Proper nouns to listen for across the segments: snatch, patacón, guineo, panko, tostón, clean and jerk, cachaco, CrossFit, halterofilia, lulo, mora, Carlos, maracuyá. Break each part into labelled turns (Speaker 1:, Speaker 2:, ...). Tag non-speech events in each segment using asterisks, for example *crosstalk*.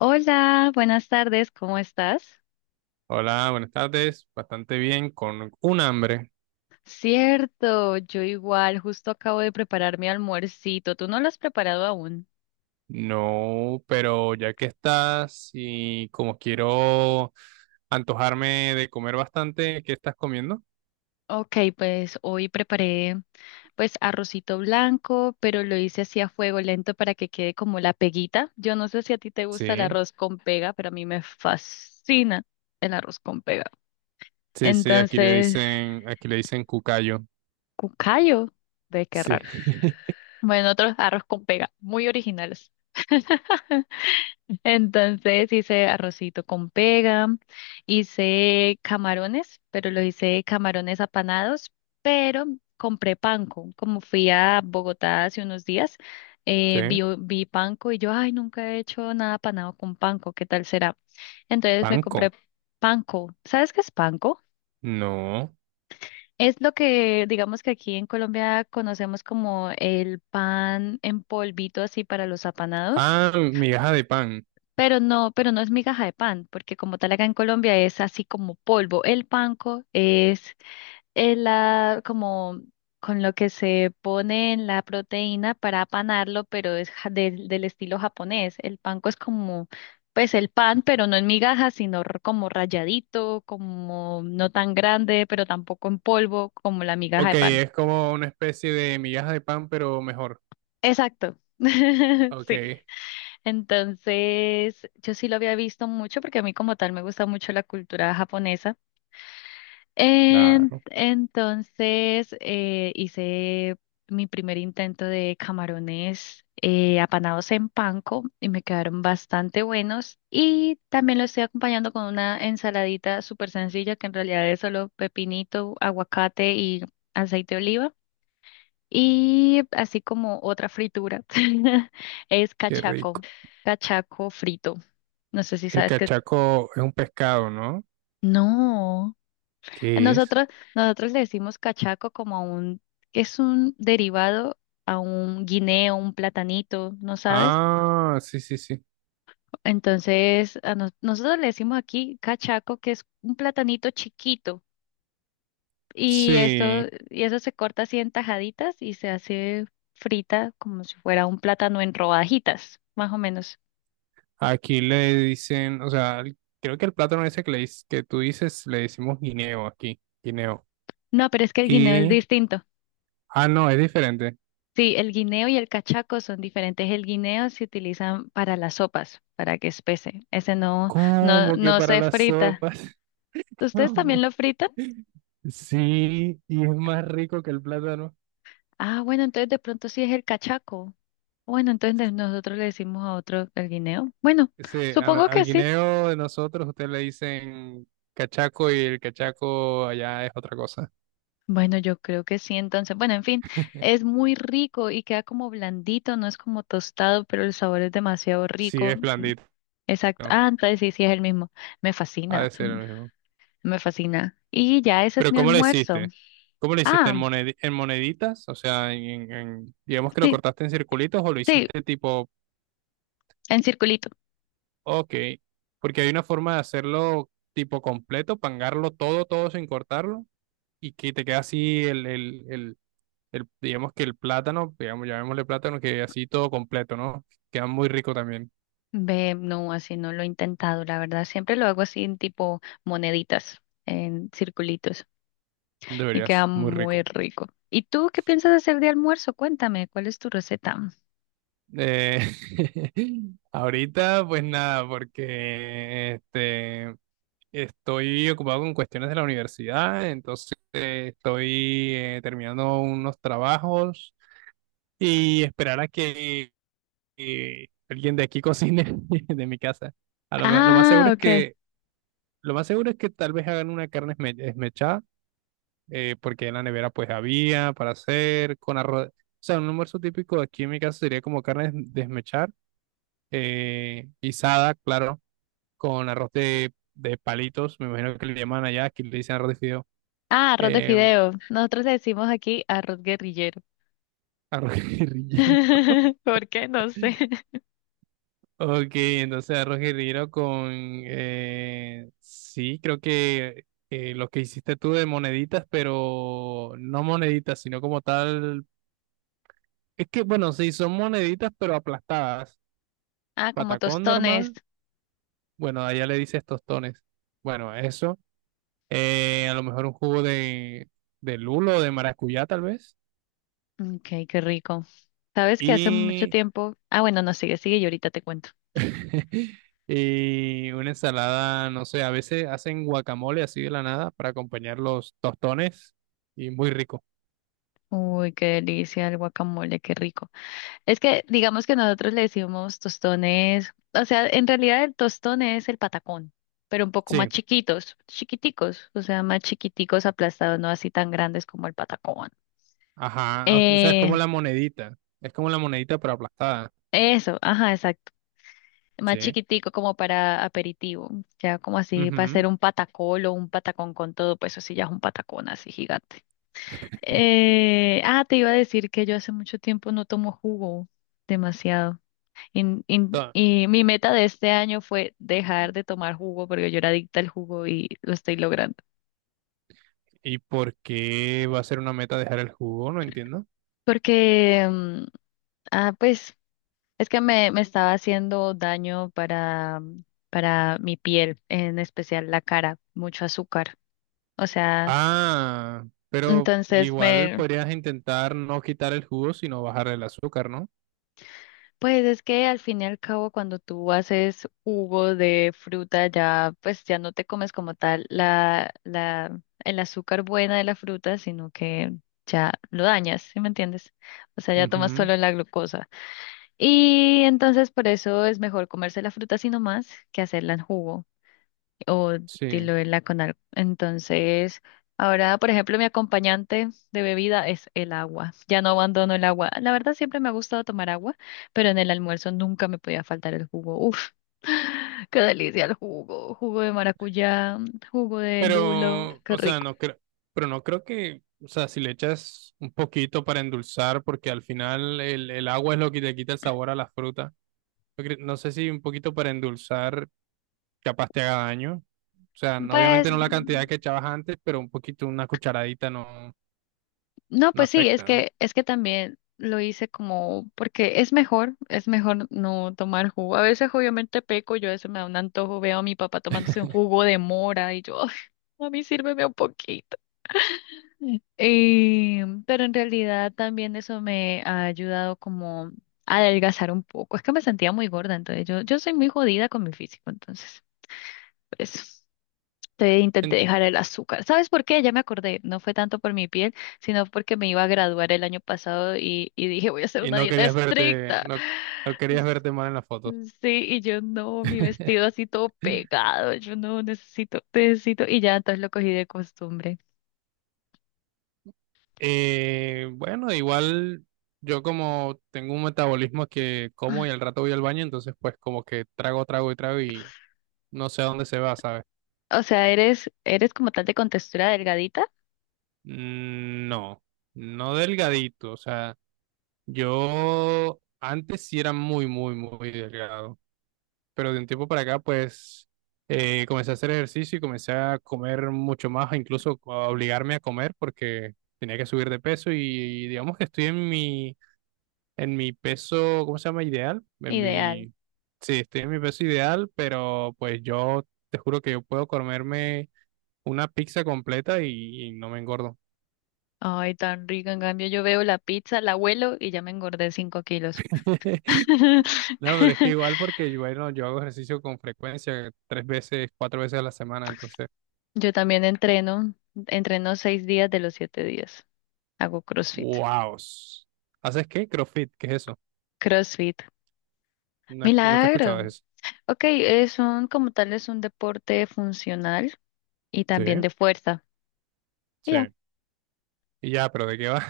Speaker 1: Hola, buenas tardes, ¿cómo estás?
Speaker 2: Hola, buenas tardes. Bastante bien, con un hambre.
Speaker 1: Cierto, yo igual, justo acabo de preparar mi almuercito. ¿Tú no lo has preparado aún?
Speaker 2: No, pero ya que estás y como quiero antojarme de comer bastante, ¿qué estás comiendo?
Speaker 1: Ok, pues hoy preparé pues arrocito blanco, pero lo hice así a fuego lento para que quede como la peguita. Yo no sé si a ti te gusta el
Speaker 2: Sí,
Speaker 1: arroz con pega, pero a mí me fascina el arroz con pega.
Speaker 2: sí, sí, aquí le
Speaker 1: Entonces,
Speaker 2: dicen, aquí le dicen cucayo.
Speaker 1: cucayo, ve qué
Speaker 2: Sí.
Speaker 1: raro.
Speaker 2: *laughs*
Speaker 1: Bueno, otros arroz con pega, muy originales. *laughs* Entonces hice arrocito con pega, hice camarones, pero lo hice camarones apanados, pero compré panko. Como fui a Bogotá hace unos días,
Speaker 2: Sí.
Speaker 1: vi panko y yo, ay, nunca he hecho nada apanado con panko, ¿qué tal será? Entonces me
Speaker 2: Panco.
Speaker 1: compré panko. ¿Sabes qué es panko?
Speaker 2: No.
Speaker 1: Es lo que digamos que aquí en Colombia conocemos como el pan en polvito así para los apanados.
Speaker 2: Ah, migaja de pan.
Speaker 1: Pero no es migaja de pan, porque como tal acá en Colombia es así como polvo. El panco es la como con lo que se pone en la proteína para apanarlo, pero es del estilo japonés. El panco es como, pues el pan, pero no en migaja, sino como rayadito, como no tan grande, pero tampoco en polvo, como la migaja
Speaker 2: Ok,
Speaker 1: de pan.
Speaker 2: es como una especie de migaja de pan, pero mejor.
Speaker 1: Exacto. *laughs* Sí.
Speaker 2: Ok.
Speaker 1: Entonces, yo sí lo había visto mucho porque a mí como tal me gusta mucho la cultura japonesa. En-
Speaker 2: Claro,
Speaker 1: entonces, hice mi primer intento de camarones apanados en panko y me quedaron bastante buenos. Y también lo estoy acompañando con una ensaladita súper sencilla que en realidad es solo pepinito, aguacate y aceite de oliva. Y así como otra fritura *laughs* es
Speaker 2: qué
Speaker 1: cachaco,
Speaker 2: rico.
Speaker 1: cachaco frito. No sé si
Speaker 2: El
Speaker 1: sabes qué es.
Speaker 2: cachaco es un pescado, ¿no?
Speaker 1: No.
Speaker 2: ¿Qué es?
Speaker 1: Nosotros, nosotros le decimos cachaco como a un, que es un derivado a un guineo, un platanito, ¿no sabes?
Speaker 2: Ah, sí, sí, sí.
Speaker 1: Entonces, a nosotros le decimos aquí cachaco, que es un platanito chiquito. Y esto,
Speaker 2: Sí,
Speaker 1: y eso se corta así en tajaditas y se hace frita como si fuera un plátano en rodajitas, más o menos.
Speaker 2: aquí le dicen, o sea, creo que el plátano ese que, que tú dices le decimos guineo aquí, guineo.
Speaker 1: No, pero es que el guineo es
Speaker 2: Y,
Speaker 1: distinto.
Speaker 2: ah, no, es diferente.
Speaker 1: Sí, el guineo y el cachaco son diferentes. El guineo se utilizan para las sopas, para que espese. Ese no, no,
Speaker 2: ¿Cómo que
Speaker 1: no
Speaker 2: para
Speaker 1: se
Speaker 2: las
Speaker 1: frita.
Speaker 2: sopas? *laughs*
Speaker 1: ¿Ustedes también
Speaker 2: ¿Cómo?
Speaker 1: lo fritan?
Speaker 2: Sí, y es más rico que el plátano.
Speaker 1: Ah, bueno, entonces de pronto sí es el cachaco. Bueno, entonces nosotros le decimos a otro el guineo. Bueno,
Speaker 2: Ese, a no-
Speaker 1: supongo que
Speaker 2: al
Speaker 1: sí.
Speaker 2: guineo de nosotros ustedes le dicen cachaco y el cachaco allá es otra cosa.
Speaker 1: Bueno, yo creo que sí, entonces. Bueno, en fin, es muy rico y queda como blandito, no es como tostado, pero el sabor es demasiado
Speaker 2: Sí,
Speaker 1: rico.
Speaker 2: es
Speaker 1: Mm,
Speaker 2: blandito,
Speaker 1: exacto. Ah, entonces sí, sí es el mismo. Me
Speaker 2: ha
Speaker 1: fascina.
Speaker 2: de ser el mismo.
Speaker 1: Me fascina. Y ya ese es
Speaker 2: Pero
Speaker 1: mi
Speaker 2: ¿cómo lo
Speaker 1: almuerzo.
Speaker 2: hiciste? ¿Cómo lo hiciste
Speaker 1: Ah,
Speaker 2: en moneditas? O sea, digamos que lo
Speaker 1: sí,
Speaker 2: cortaste en circulitos o lo
Speaker 1: sí,
Speaker 2: hiciste tipo,
Speaker 1: en circulito.
Speaker 2: ok, porque hay una forma de hacerlo tipo completo, pangarlo todo, todo sin cortarlo y que te queda así digamos que el plátano, digamos, llamémosle plátano, que así todo completo, ¿no? Queda muy rico también,
Speaker 1: Ve, no, así no lo he intentado, la verdad. Siempre lo hago así en tipo moneditas, en circulitos. Y queda
Speaker 2: deberías, muy
Speaker 1: muy
Speaker 2: rico.
Speaker 1: rico. ¿Y tú qué piensas hacer de almuerzo? Cuéntame, ¿cuál es tu receta?
Speaker 2: Eh, *laughs* ahorita, pues nada, porque este. Estoy ocupado con cuestiones de la universidad, entonces estoy terminando unos trabajos y esperar a que alguien de aquí cocine *laughs* de mi casa. Lo más seguro
Speaker 1: Ah,
Speaker 2: es
Speaker 1: ok.
Speaker 2: que lo más seguro es que tal vez hagan una carne esmechada, porque en la nevera pues había para hacer con arroz. O sea, un almuerzo típico aquí en mi casa sería como carne desmechar, guisada, claro, con arroz de palitos, me imagino que le llaman allá, aquí le dicen arroz de fideo.
Speaker 1: Ah, arroz de
Speaker 2: Eh,
Speaker 1: fideo. Nosotros le decimos aquí arroz guerrillero.
Speaker 2: Arroz guerrillero. *laughs*
Speaker 1: *laughs* ¿Por qué? No sé.
Speaker 2: Ok, entonces arroz guerrillero. Con... Sí, creo que lo que hiciste tú de moneditas, pero no moneditas, sino como tal. Es que, bueno, sí, son moneditas, pero aplastadas.
Speaker 1: Ah, como
Speaker 2: Patacón
Speaker 1: tostones.
Speaker 2: normal. Bueno, allá le dices tostones. Bueno, eso. A lo mejor un jugo de lulo, de maracuyá, tal vez.
Speaker 1: Ok, qué rico. ¿Sabes que hace mucho
Speaker 2: y
Speaker 1: tiempo? Ah, bueno, no sigue, sigue y ahorita te cuento.
Speaker 2: *laughs* Y una ensalada, no sé, a veces hacen guacamole así de la nada para acompañar los tostones y muy rico.
Speaker 1: Uy, qué delicia el guacamole, qué rico. Es que digamos que nosotros le decimos tostones, o sea, en realidad el tostón es el patacón, pero un poco más
Speaker 2: Sí,
Speaker 1: chiquitos, chiquiticos, o sea, más chiquiticos aplastados, no así tan grandes como el patacón.
Speaker 2: ajá, o sea, es
Speaker 1: Eh,
Speaker 2: como la monedita, es como la monedita pero aplastada,
Speaker 1: eso, ajá, exacto. Más
Speaker 2: sí.
Speaker 1: chiquitico como para aperitivo, ya como así para
Speaker 2: Ujú.
Speaker 1: hacer un patacol o un patacón con todo, pues eso sí ya es un patacón así gigante. Ah, te iba a decir que yo hace mucho tiempo no tomo jugo, demasiado.
Speaker 2: Ta-
Speaker 1: Y mi meta de este año fue dejar de tomar jugo porque yo era adicta al jugo y lo estoy logrando.
Speaker 2: ¿Y por qué va a ser una meta dejar el jugo? No entiendo.
Speaker 1: Porque, ah, pues, es que me estaba haciendo daño para mi piel, en especial la cara, mucho azúcar. O sea,
Speaker 2: Ah, pero
Speaker 1: entonces
Speaker 2: igual podrías intentar no quitar el jugo, sino bajar el azúcar, ¿no?
Speaker 1: pues es que al fin y al cabo cuando tú haces jugo de fruta ya pues ya no te comes como tal el azúcar buena de la fruta, sino que ya lo dañas, ¿sí me entiendes? O sea, ya tomas
Speaker 2: Ujú.
Speaker 1: solo la glucosa. Y entonces por eso es mejor comerse la fruta así nomás que hacerla en jugo o de
Speaker 2: Sí.
Speaker 1: lo de la Conar. Entonces, ahora, por ejemplo, mi acompañante de bebida es el agua. Ya no abandono el agua. La verdad, siempre me ha gustado tomar agua, pero en el almuerzo nunca me podía faltar el jugo. Uf, *laughs* qué delicia el jugo. Jugo de maracuyá, jugo de lulo,
Speaker 2: Pero,
Speaker 1: qué
Speaker 2: o sea,
Speaker 1: rico.
Speaker 2: no creo que, o sea, si le echas un poquito para endulzar, porque al final el agua es lo que te quita el sabor a la fruta. No sé si un poquito para endulzar capaz te haga daño. O sea,
Speaker 1: Pues
Speaker 2: obviamente no la cantidad que echabas antes, pero un poquito, una cucharadita no,
Speaker 1: no,
Speaker 2: no
Speaker 1: pues sí,
Speaker 2: afecta, ¿no?
Speaker 1: es que también lo hice como, porque es mejor no tomar jugo. A veces obviamente peco, yo a veces me da un antojo, veo a mi papá tomándose un jugo de mora y yo, *laughs* "Ay, a mí sírveme un poquito. Pero en realidad también eso me ha ayudado como a adelgazar un poco. Es que me sentía muy gorda, entonces yo soy muy jodida con mi físico, entonces, por eso. Te intenté
Speaker 2: En-
Speaker 1: dejar el azúcar. ¿Sabes por qué? Ya me acordé. No fue tanto por mi piel, sino porque me iba a graduar el año pasado y dije, voy a hacer
Speaker 2: y
Speaker 1: una
Speaker 2: no
Speaker 1: dieta
Speaker 2: querías verte,
Speaker 1: estricta.
Speaker 2: no, no querías
Speaker 1: *laughs*
Speaker 2: verte mal en las fotos.
Speaker 1: Sí, y yo no, mi vestido
Speaker 2: *laughs*
Speaker 1: así todo pegado. Yo no necesito, necesito. Y ya entonces lo cogí de costumbre.
Speaker 2: Bueno, igual yo como tengo un metabolismo que como y al rato voy al baño, entonces pues como que trago, trago y trago y no sé a dónde se va, ¿sabes?
Speaker 1: O sea, eres como tal de contextura delgadita,
Speaker 2: No, no delgadito, o sea, yo antes sí era muy, muy, muy delgado, pero de un tiempo para acá pues comencé a hacer ejercicio y comencé a comer mucho más, incluso a obligarme a comer porque tenía que subir de peso y digamos que estoy en mi peso, ¿cómo se llama? Ideal. En
Speaker 1: ideal.
Speaker 2: mi, sí, estoy en mi peso ideal, pero pues yo te juro que yo puedo comerme una pizza completa y no me engordo.
Speaker 1: Ay, tan rica. En cambio, yo veo la pizza, la huelo y ya me engordé 5 kilos.
Speaker 2: *laughs* No, pero es que
Speaker 1: *laughs*
Speaker 2: igual porque bueno, yo hago ejercicio con frecuencia, 3 veces, 4 veces a la semana, entonces,
Speaker 1: Yo también entreno, entreno 6 días de los 7 días. Hago CrossFit.
Speaker 2: wow. ¿Haces qué? CrossFit, ¿qué es eso?
Speaker 1: CrossFit.
Speaker 2: Nunca he escuchado
Speaker 1: Milagro.
Speaker 2: de eso.
Speaker 1: Ok, son como tal es un deporte funcional y también
Speaker 2: Sí,
Speaker 1: de fuerza. Y
Speaker 2: sí.
Speaker 1: ya.
Speaker 2: Y ya, pero ¿de qué va?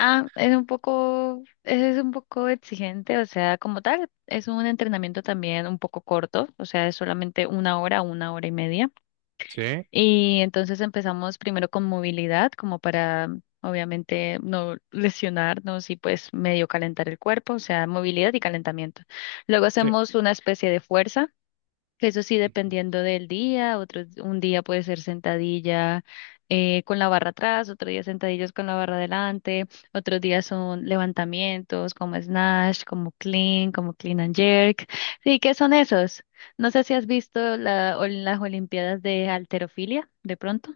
Speaker 1: Ah, es un poco exigente, o sea, como tal, es un entrenamiento también un poco corto, o sea, es solamente 1 hora, 1 hora y media.
Speaker 2: *laughs* Sí,
Speaker 1: Y entonces empezamos primero con movilidad, como para obviamente no lesionarnos y pues medio calentar el cuerpo, o sea, movilidad y calentamiento. Luego
Speaker 2: sí.
Speaker 1: hacemos una especie de fuerza eso sí,
Speaker 2: Ujú.
Speaker 1: dependiendo del día, un día puede ser sentadilla con la barra atrás, otro día sentadillas con la barra adelante, otros días son levantamientos como snatch, como clean and jerk. Sí, ¿qué son esos? No sé si has visto la, o las Olimpiadas de halterofilia, de pronto.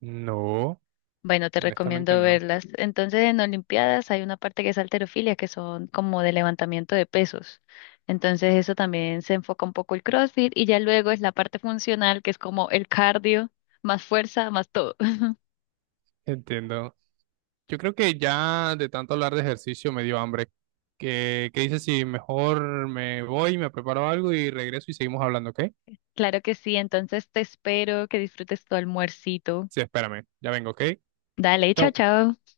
Speaker 2: No,
Speaker 1: Bueno, te
Speaker 2: honestamente
Speaker 1: recomiendo
Speaker 2: no.
Speaker 1: verlas. Entonces, en Olimpiadas hay una parte que es halterofilia, que son como de levantamiento de pesos. Entonces, eso también se enfoca un poco el CrossFit y ya luego es la parte funcional, que es como el cardio, más fuerza, más todo. *laughs*
Speaker 2: Entiendo. Yo creo que ya de tanto hablar de ejercicio me dio hambre. ¿Qué, qué dices si mejor me voy, me preparo algo y regreso y seguimos hablando, ¿ok?
Speaker 1: Claro que sí, entonces te espero que disfrutes tu almuercito.
Speaker 2: Sí, espérame, ya vengo, ¿ok?
Speaker 1: Dale, chao,
Speaker 2: Chau.
Speaker 1: chao.